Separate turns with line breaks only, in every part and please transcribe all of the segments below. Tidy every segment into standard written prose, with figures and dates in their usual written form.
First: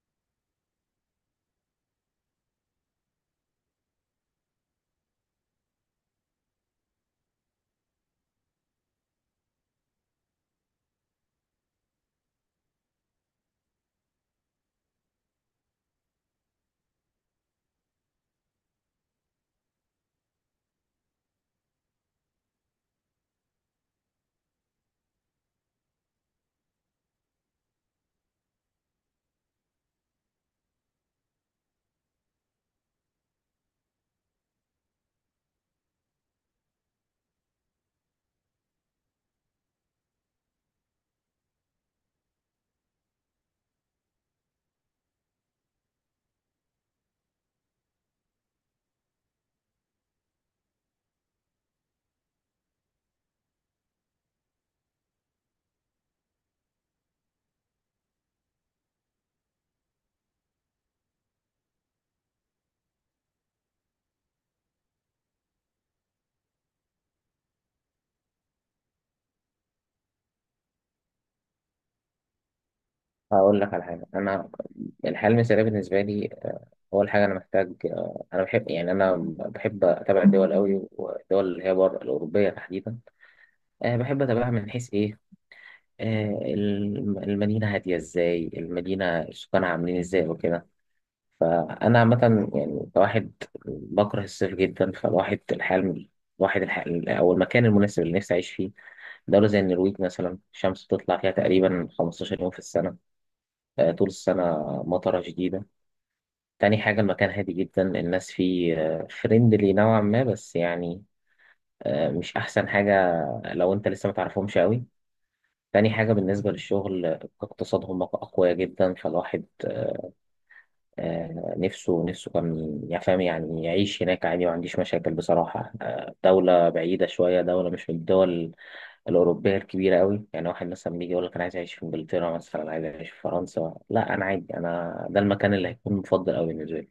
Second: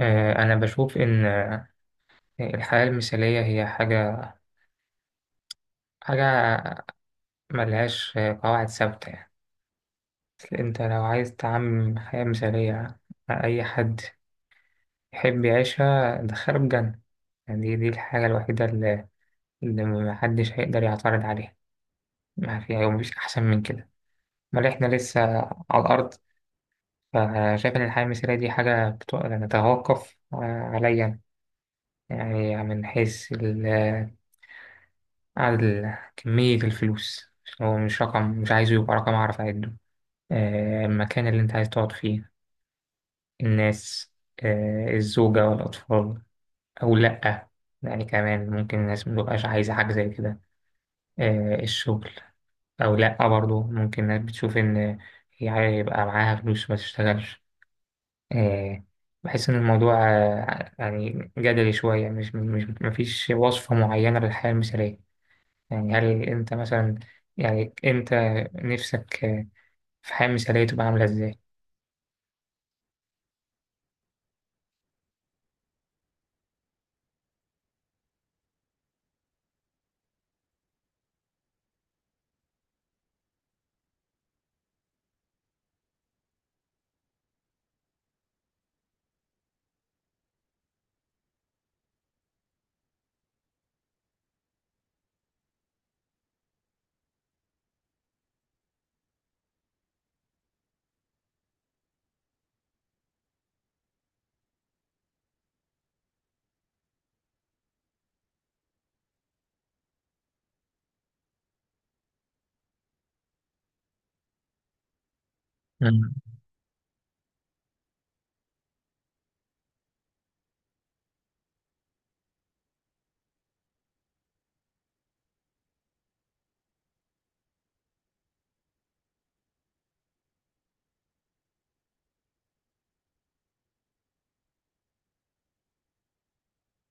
أنا بشوف إن الحياة المثالية هي حاجة ملهاش قواعد ثابتة يعني أصل أنت لو عايز تعمم حياة مثالية أي حد يحب يعيشها دخله الجنة. يعني دي الحاجة الوحيدة اللي محدش هيقدر يعترض عليها ما فيها، ومفيش أحسن من كده، بل إحنا لسه على الأرض. فشايف إن الحياة المثالية دي حاجة نتوقف عليا، يعني من حيث التفكير، عدد كمية الفلوس، هو مش رقم، مش عايزه يبقى رقم أعرف أعده، المكان اللي أنت عايز تقعد فيه، الناس، الزوجة والأطفال أو لأ. يعني كمان ممكن الناس متبقاش عايزة حاجة زي كده، الشغل أو لأ، برضه ممكن الناس بتشوف إن هي عايزة يبقى معاها فلوس ما تشتغلش. آه، بحس إن الموضوع يعني جدلي شوية، مش مش مفيش وصفة معينة للحياة المثالية. يعني هل أنت مثلا، يعني أنت نفسك في حياة مثالية تبقى عاملة إزاي؟
هقول لك على حاجة. أنا الحياة المثالية بالنسبة لي، أول حاجة أنا محتاج. أنا بحب، يعني أنا بحب أتابع الدول أوي، والدول اللي هي بره الأوروبية تحديدا. بحب أتابعها من حيث إيه. المدينة هادية إزاي، المدينة سكانها عاملين إزاي وكده. فأنا عامة، يعني كواحد بكره الصيف جدا، الواحد الحياة أو المكان المناسب اللي نفسي أعيش فيه دولة زي النرويج مثلا. الشمس بتطلع فيها تقريبا 15 يوم في السنة، طول السنة مطرة شديدة. تاني حاجة، المكان هادي جدا، الناس فيه فريندلي نوعا ما، بس يعني، مش أحسن حاجة لو أنت لسه متعرفهمش أوي. تاني حاجة
مم.
بالنسبة للشغل، اقتصادهم أقوياء جدا، فالواحد نفسه كان يفهم، يعني يعيش هناك عادي، ما عنديش مشاكل بصراحة. دولة بعيدة شوية، دولة مش من الدول الأوروبية الكبيرة أوي. يعني واحد مثلا بيجي يقول لك أنا عايز أعيش في إنجلترا مثلا، عايز أعيش في فرنسا. لا أنا عادي، أنا ده المكان اللي هيكون مفضل أوي بالنسبة لي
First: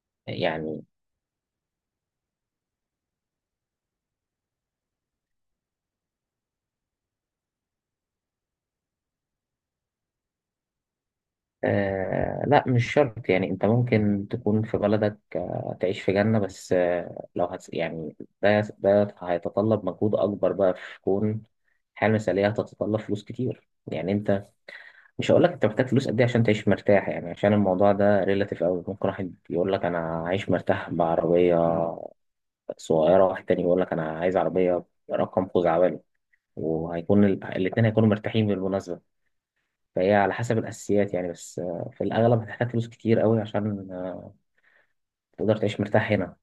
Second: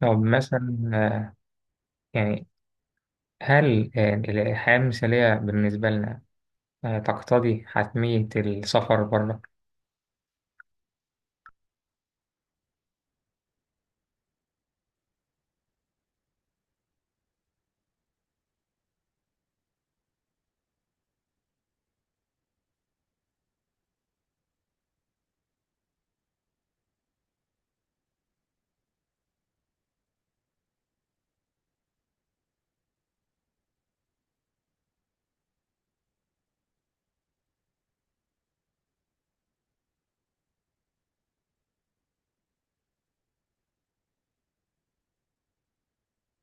طب
يعني.
مثلا يعني هل الحياة المثالية بالنسبة لنا تقتضي حتمية السفر بره؟
آه لا، مش شرط، يعني انت ممكن تكون في بلدك آه تعيش في جنة، بس آه لو هت يعني، ده هيتطلب مجهود اكبر بقى، في كون الحياة المثالية هتتطلب فلوس كتير. يعني انت، مش هقول لك انت محتاج فلوس قد ايه عشان تعيش مرتاح، يعني عشان الموضوع ده ريلاتيف قوي. ممكن واحد يقول لك انا عايش مرتاح بعربية صغيرة، واحد تاني يقول لك انا عايز عربية رقم خزعبلي، وهيكون الاتنين هيكونوا مرتاحين بالمناسبة. فهي على حسب الأساسيات يعني، بس في الأغلب هتحتاج فلوس كتير قوي عشان تقدر تعيش مرتاح هنا.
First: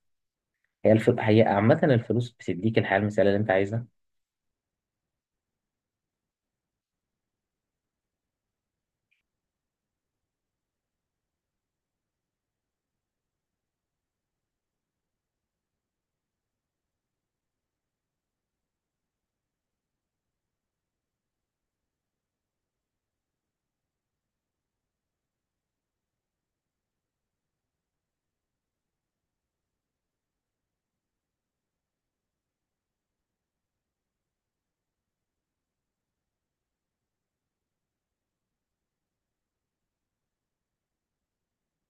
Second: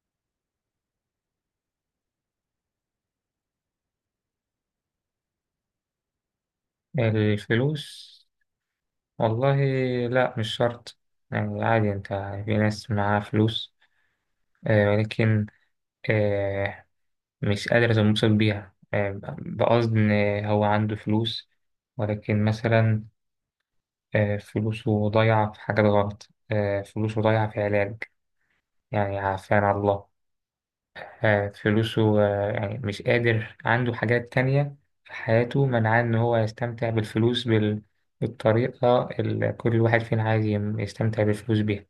هي عامة الفلوس بتديك الحياة المثالية اللي أنت عايزها.
الفلوس؟ والله لا، مش شرط. يعني عادي أنت في ناس معاها فلوس ولكن آه، مش قادرة تنبسط بيها. بقصد إن هو عنده فلوس ولكن مثلا فلوسه ضايعة في حاجات غلط، فلوسه ضايعة في علاج، يعني عافانا الله. فلوسه يعني مش قادر، عنده حاجات تانية في حياته منعاه إن هو يستمتع بالفلوس بالطريقة اللي كل واحد فينا عايز يستمتع بالفلوس بيها.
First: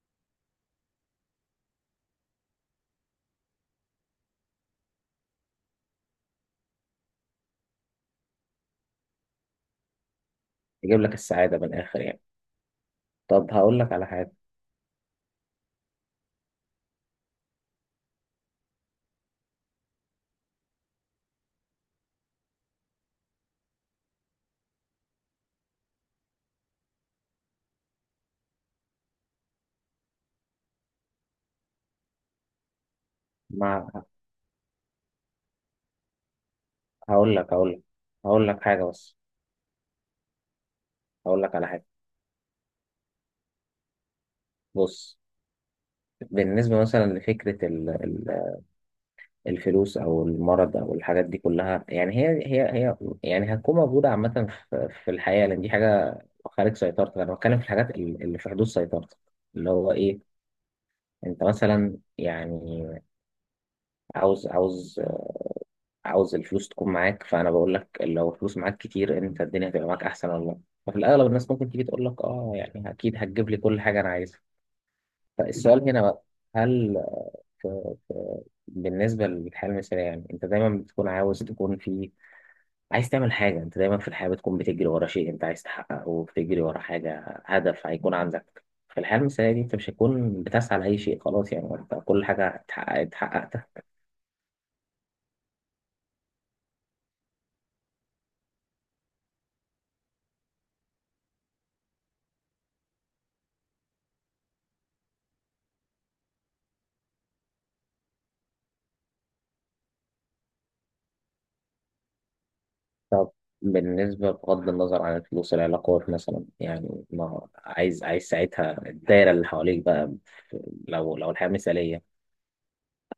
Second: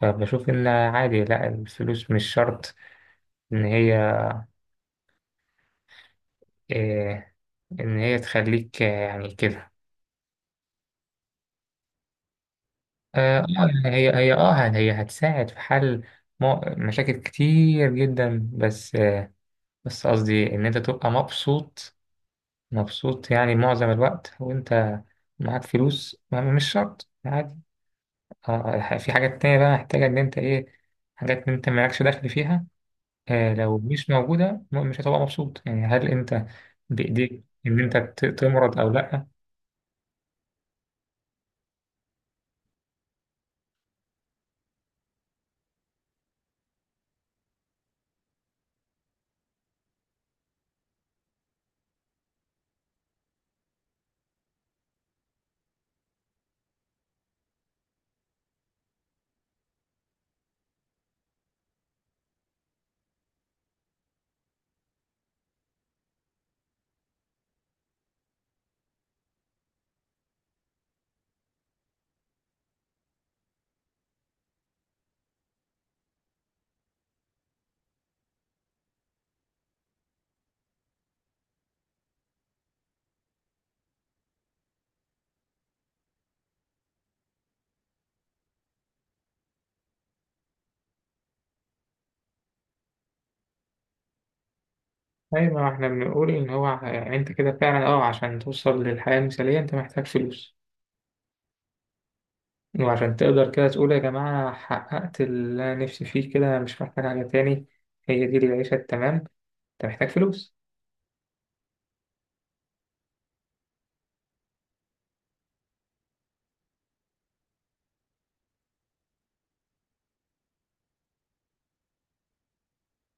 فبشوف إن عادي، لأ، الفلوس مش شرط إن هي آه، إن هي تخليك يعني كده.
تجيب لك السعادة من الآخر يعني.
آه آه،
طب هقول لك
يعني
على
هي
حاجة.
هي آه، هي هتساعد في حل مشاكل كتير جدا، بس بس قصدي إن أنت تبقى مبسوط، مبسوط يعني معظم الوقت، وأنت معاك فلوس مش شرط، عادي، في حاجات تانية بقى محتاجة إن أنت إيه، حاجات أنت مالكش دخل فيها، لو
مع.
مش موجودة مش هتبقى مبسوط. يعني هل أنت
هقول
بإيديك
لك هقول
إن
لك
أنت
هقول لك
تمرض
حاجة،
أو
بس
لأ؟
هقول لك على حاجة. بص، بالنسبة مثلا الفلوس أو المرض أو الحاجات دي كلها. يعني هي يعني هتكون موجودة عامة في الحياة، لأن دي حاجة خارج سيطرتك. أنا بتكلم في الحاجات اللي في حدود سيطرتك، اللي هو إيه، انت مثلا يعني عاوز عاوز عاوز الفلوس تكون معاك. فانا بقول لك لو الفلوس معاك كتير، انت الدنيا هتبقى معاك احسن والله. ففي الاغلب الناس ممكن تيجي تقول لك اه، يعني اكيد هتجيب لي كل حاجه انا عايزها. فالسؤال هنا بقى، هل بالنسبه للحياه المثاليه، يعني انت دايما بتكون عاوز تكون في، عايز تعمل حاجه. انت دايما في الحياه بتكون بتجري ورا شيء انت عايز تحققه، وبتجري ورا حاجه، هدف هيكون عندك. في الحياه المثاليه دي انت مش هتكون بتسعى لاي شيء، خلاص يعني انت كل حاجه اتحققت.
أيوة، ما إحنا بنقول إن أنت كده فعلا، أه، عشان توصل للحياة المثالية أنت محتاج فلوس، وعشان تقدر كده تقول يا جماعة أنا حققت اللي أنا نفسي فيه كده، أنا مش محتاج حاجة تاني، هي دي العيشة التمام، أنت محتاج فلوس.
طب، بالنسبة بغض النظر عن الفلوس، العلاقات مثلا، يعني ما عايز ساعتها الدايرة اللي حواليك بقى لو الحياة مثالية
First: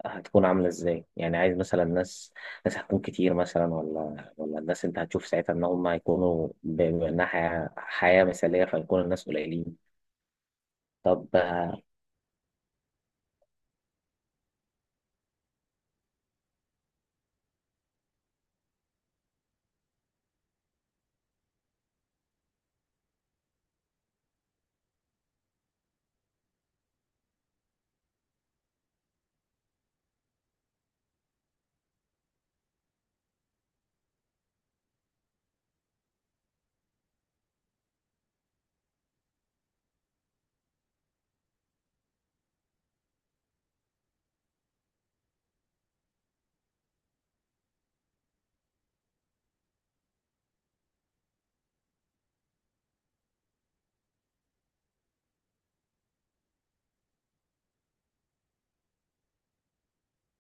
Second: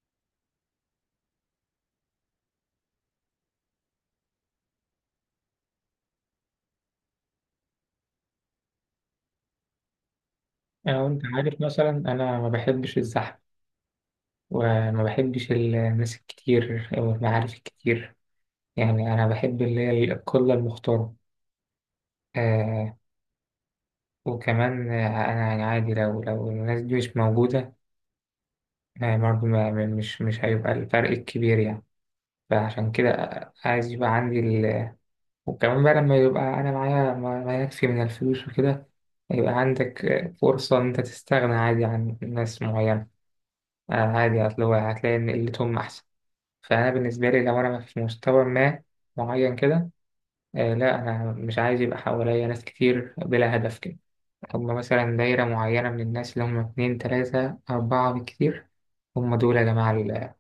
هتكون عاملة ازاي؟ يعني عايز مثلا ناس هتكون كتير مثلا، ولا الناس انت هتشوف ساعتها ان هم هيكونوا بأنها حياة مثالية، فيكون الناس قليلين.
أو أنت
طب.
عارف، مثلا أنا ما بحبش الزحمة وما بحبش الناس الكتير أو المعارف الكتير، يعني أنا بحب اللي هي القلة المختارة. آه، وكمان آه، أنا يعني عادي لو الناس دي مش موجودة آه برضه مش هيبقى الفرق الكبير يعني. فعشان كده عايز يبقى عندي، وكمان بقى لما يبقى أنا معايا ما يكفي من الفلوس وكده، يبقى عندك فرصة إن أنت تستغنى عادي عن ناس معينة. عادي، أصل هو هتلاقي إن قلتهم أحسن. فأنا بالنسبة لي لو أنا في مستوى ما معين كده، لا أنا مش عايز يبقى حواليا ناس كتير بلا هدف كده. هما مثلا دايرة معينة من الناس اللي هما اتنين تلاتة أربعة بالكتير، هم دول يا جماعة ال-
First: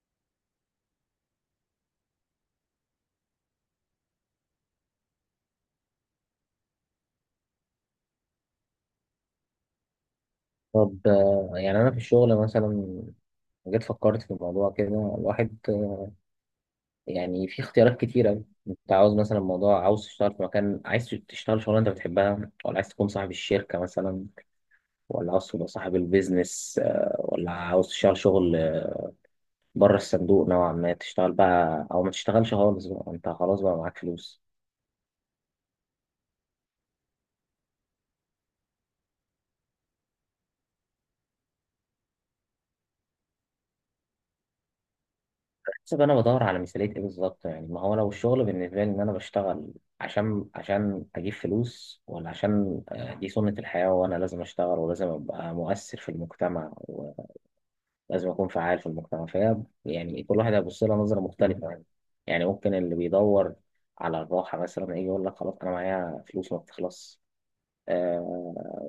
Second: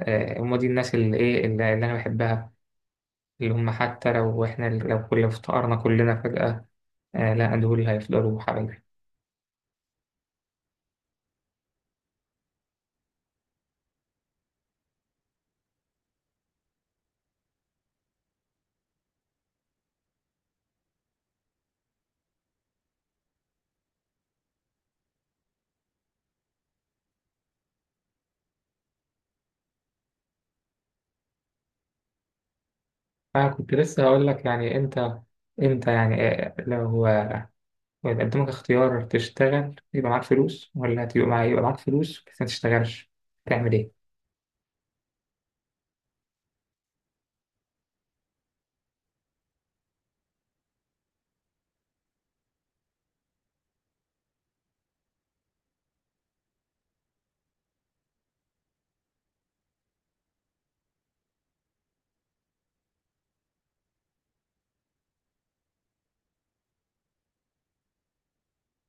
آه، هم دي الناس اللي إيه اللي أنا بحبها، اللي هم حتى لو إحنا لو كل افتقرنا كلنا فجأة، آه لا، دول هيفضلوا حبايبي.
طب يعني انا في الشغل مثلا، جيت فكرت في الموضوع كده. الواحد يعني في اختيارات كتيرة، انت عاوز مثلا موضوع، عاوز تشتغل في مكان، عايز تشتغل شغلانة انت بتحبها، ولا عايز تكون صاحب الشركة مثلا، ولا عاوز تبقى صاحب البيزنس، ولا عاوز تشتغل شغل بره الصندوق نوعا ما، تشتغل بقى او ما تشتغلش خالص بقى انت خلاص
فكنت
بقى معاك
لسه هقول
فلوس.
لك يعني انت يعني لو لو قدامك اختيار تشتغل يبقى معاك فلوس، ولا تبقى معاك يبقى معاك فلوس بس ما تشتغلش، تعمل ايه؟
حسب، انا بدور على مثالية ايه بالظبط. يعني ما هو لو الشغل بالنسبة لي ان انا بشتغل عشان اجيب فلوس، ولا عشان دي سنة الحياة وانا لازم اشتغل ولازم ابقى مؤثر في المجتمع، لازم أكون فعال في المجتمع. فهي يعني كل واحد هيبص لها نظرة مختلفة يعني. يعني ممكن اللي بيدور على الراحة مثلا يجي يقول لك خلاص أنا معايا فلوس ما بتخلص، آه،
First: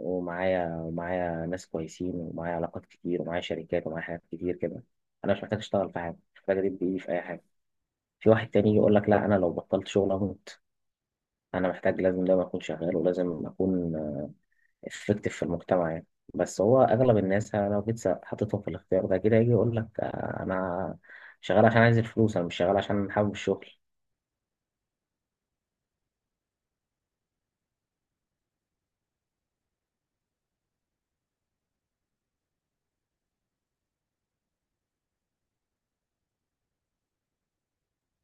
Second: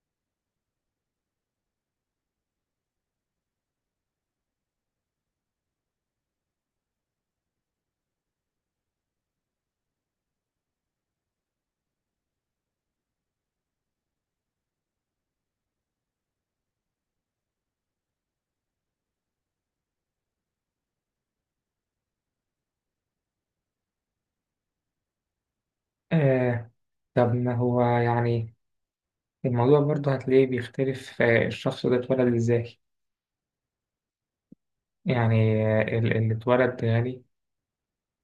ومعايا ناس كويسين، ومعايا علاقات كتير، ومعايا شركات، ومعايا حاجات كتير كده. أنا مش محتاج أشتغل في حاجة، مش محتاج أدب إيدي في أي حاجة. في واحد تاني يقول لك لا أنا لو بطلت شغل أموت، أنا محتاج لازم دايما أكون شغال، ولازم أكون افكتيف في المجتمع يعني. بس هو اغلب الناس يعني، أنا لو جيت حطيتهم في الاختيار ده كده، يجي يقول لك انا شغال عشان عايز الفلوس، انا مش شغال عشان حابب الشغل.
آه. طب ما هو يعني الموضوع برضه هتلاقيه بيختلف، آه، الشخص ده اتولد ازاي. يعني آه، اللي اتولد غني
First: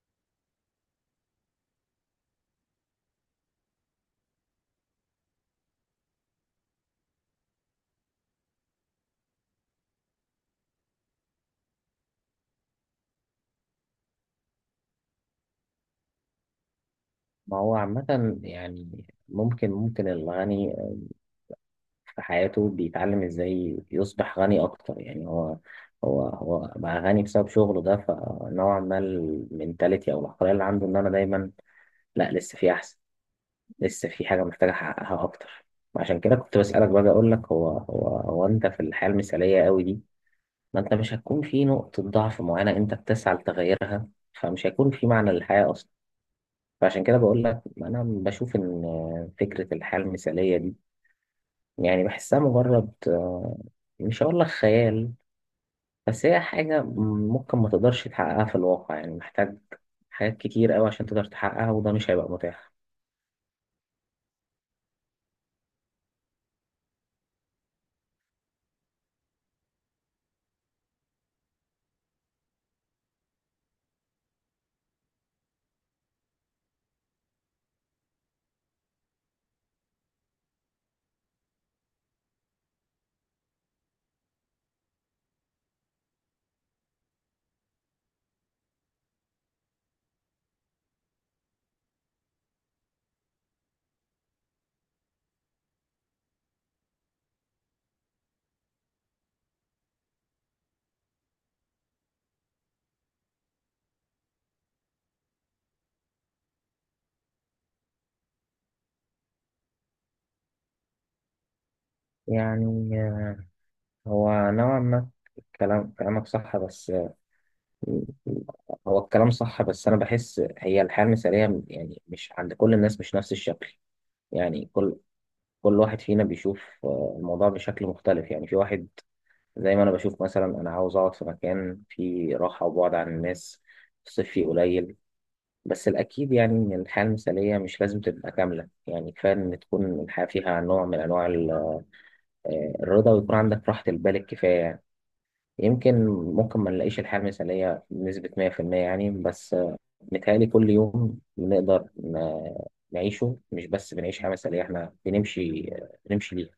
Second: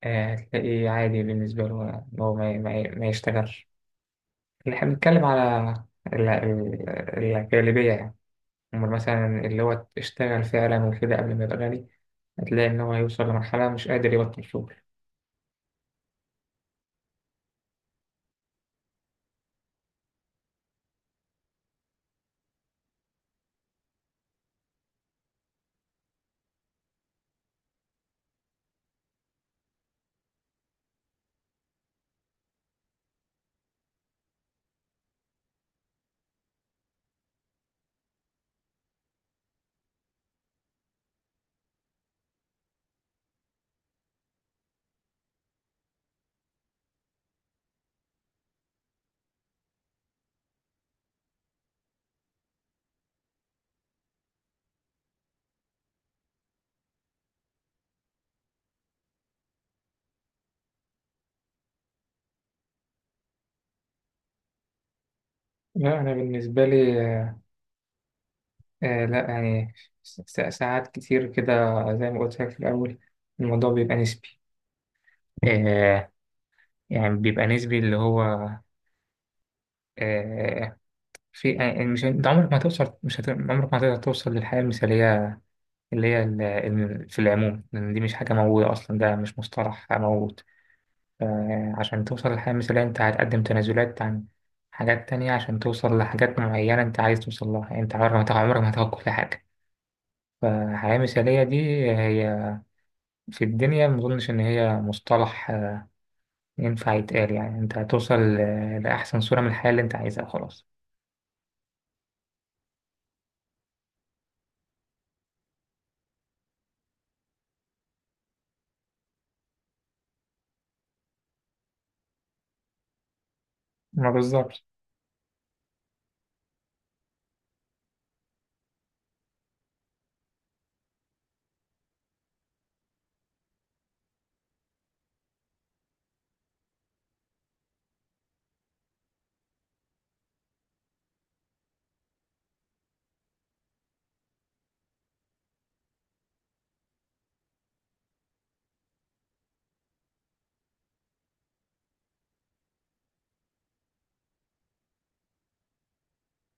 آه هتلاقيه عادي بالنسبة له ان هو ما يشتغلش. اللي احنا بنتكلم على ال- ال- الغالبية يعني. أمال مثلا اللي هو اشتغل فعلا وكده قبل ما يبقى غني، هتلاقي إن هو هيوصل لمرحلة مش قادر يبطل شغل.
ما هو عامة يعني ممكن الغني في حياته بيتعلم ازاي يصبح غني اكتر. يعني هو بقى غني بسبب شغله ده، فنوعا ما المنتاليتي او العقلية اللي عنده ان انا دايما لا، لسه في احسن، لسه في حاجة محتاج احققها اكتر. عشان كده كنت بسألك بقى، اقول لك هو انت في الحياة المثالية قوي دي، ما انت مش هتكون في نقطة ضعف معينة انت بتسعى لتغيرها، فمش هيكون في معنى للحياة اصلا. فعشان كده بقول لك انا بشوف ان فكرة الحياة المثالية دي، يعني بحسها مجرد مش هقول لك خيال، بس هي حاجة ممكن ما تقدرش تحققها في الواقع. يعني محتاج حاجات كتير قوي عشان تقدر تحققها، وده مش هيبقى متاح.
لا أنا بالنسبة لي آه، لا، يعني ساعات كتير كده، زي ما قلت لك في الأول، الموضوع بيبقى نسبي. آه يعني بيبقى نسبي، اللي هو آه في، يعني مش أنت عمرك ما هتوصل مش هت... عمرك ما هتقدر توصل للحياة المثالية، اللي هي في العموم، لأن دي مش حاجة موجودة أصلا، ده مش مصطلح موجود. عشان توصل للحياة المثالية أنت هتقدم تنازلات عن حاجات تانية عشان توصل لحاجات معينة أنت عايز توصل لها. يعني أنت عمرك ما هتاخد كل حاجة. فالحياة المثالية دي هي في الدنيا مظنش إن هي مصطلح ينفع يتقال، يعني أنت هتوصل لأحسن صورة من الحياة اللي أنت عايزها، خلاص.
يعني آه، هو نوعا ما كلامك صح، بس هو الكلام صح. بس أنا بحس هي الحياة المثالية يعني مش عند كل الناس مش نفس الشكل.
ما بالظبط.
يعني كل واحد فينا بيشوف الموضوع بشكل مختلف. يعني في واحد زي ما أنا بشوف مثلا، أنا عاوز أقعد في مكان فيه راحة، وبعد عن الناس، الصيف فيه قليل. بس الأكيد يعني إن الحياة المثالية مش لازم تبقى كاملة، يعني كفاية إن تكون الحياة فيها نوع من أنواع الرضا، ويكون عندك راحة البال الكفاية يعني. يمكن ممكن ما نلاقيش الحياة المثالية بنسبة 100% يعني، بس متهيألي كل يوم بنقدر نعيشه. مش بس بنعيش حياة مثالية، احنا بنمشي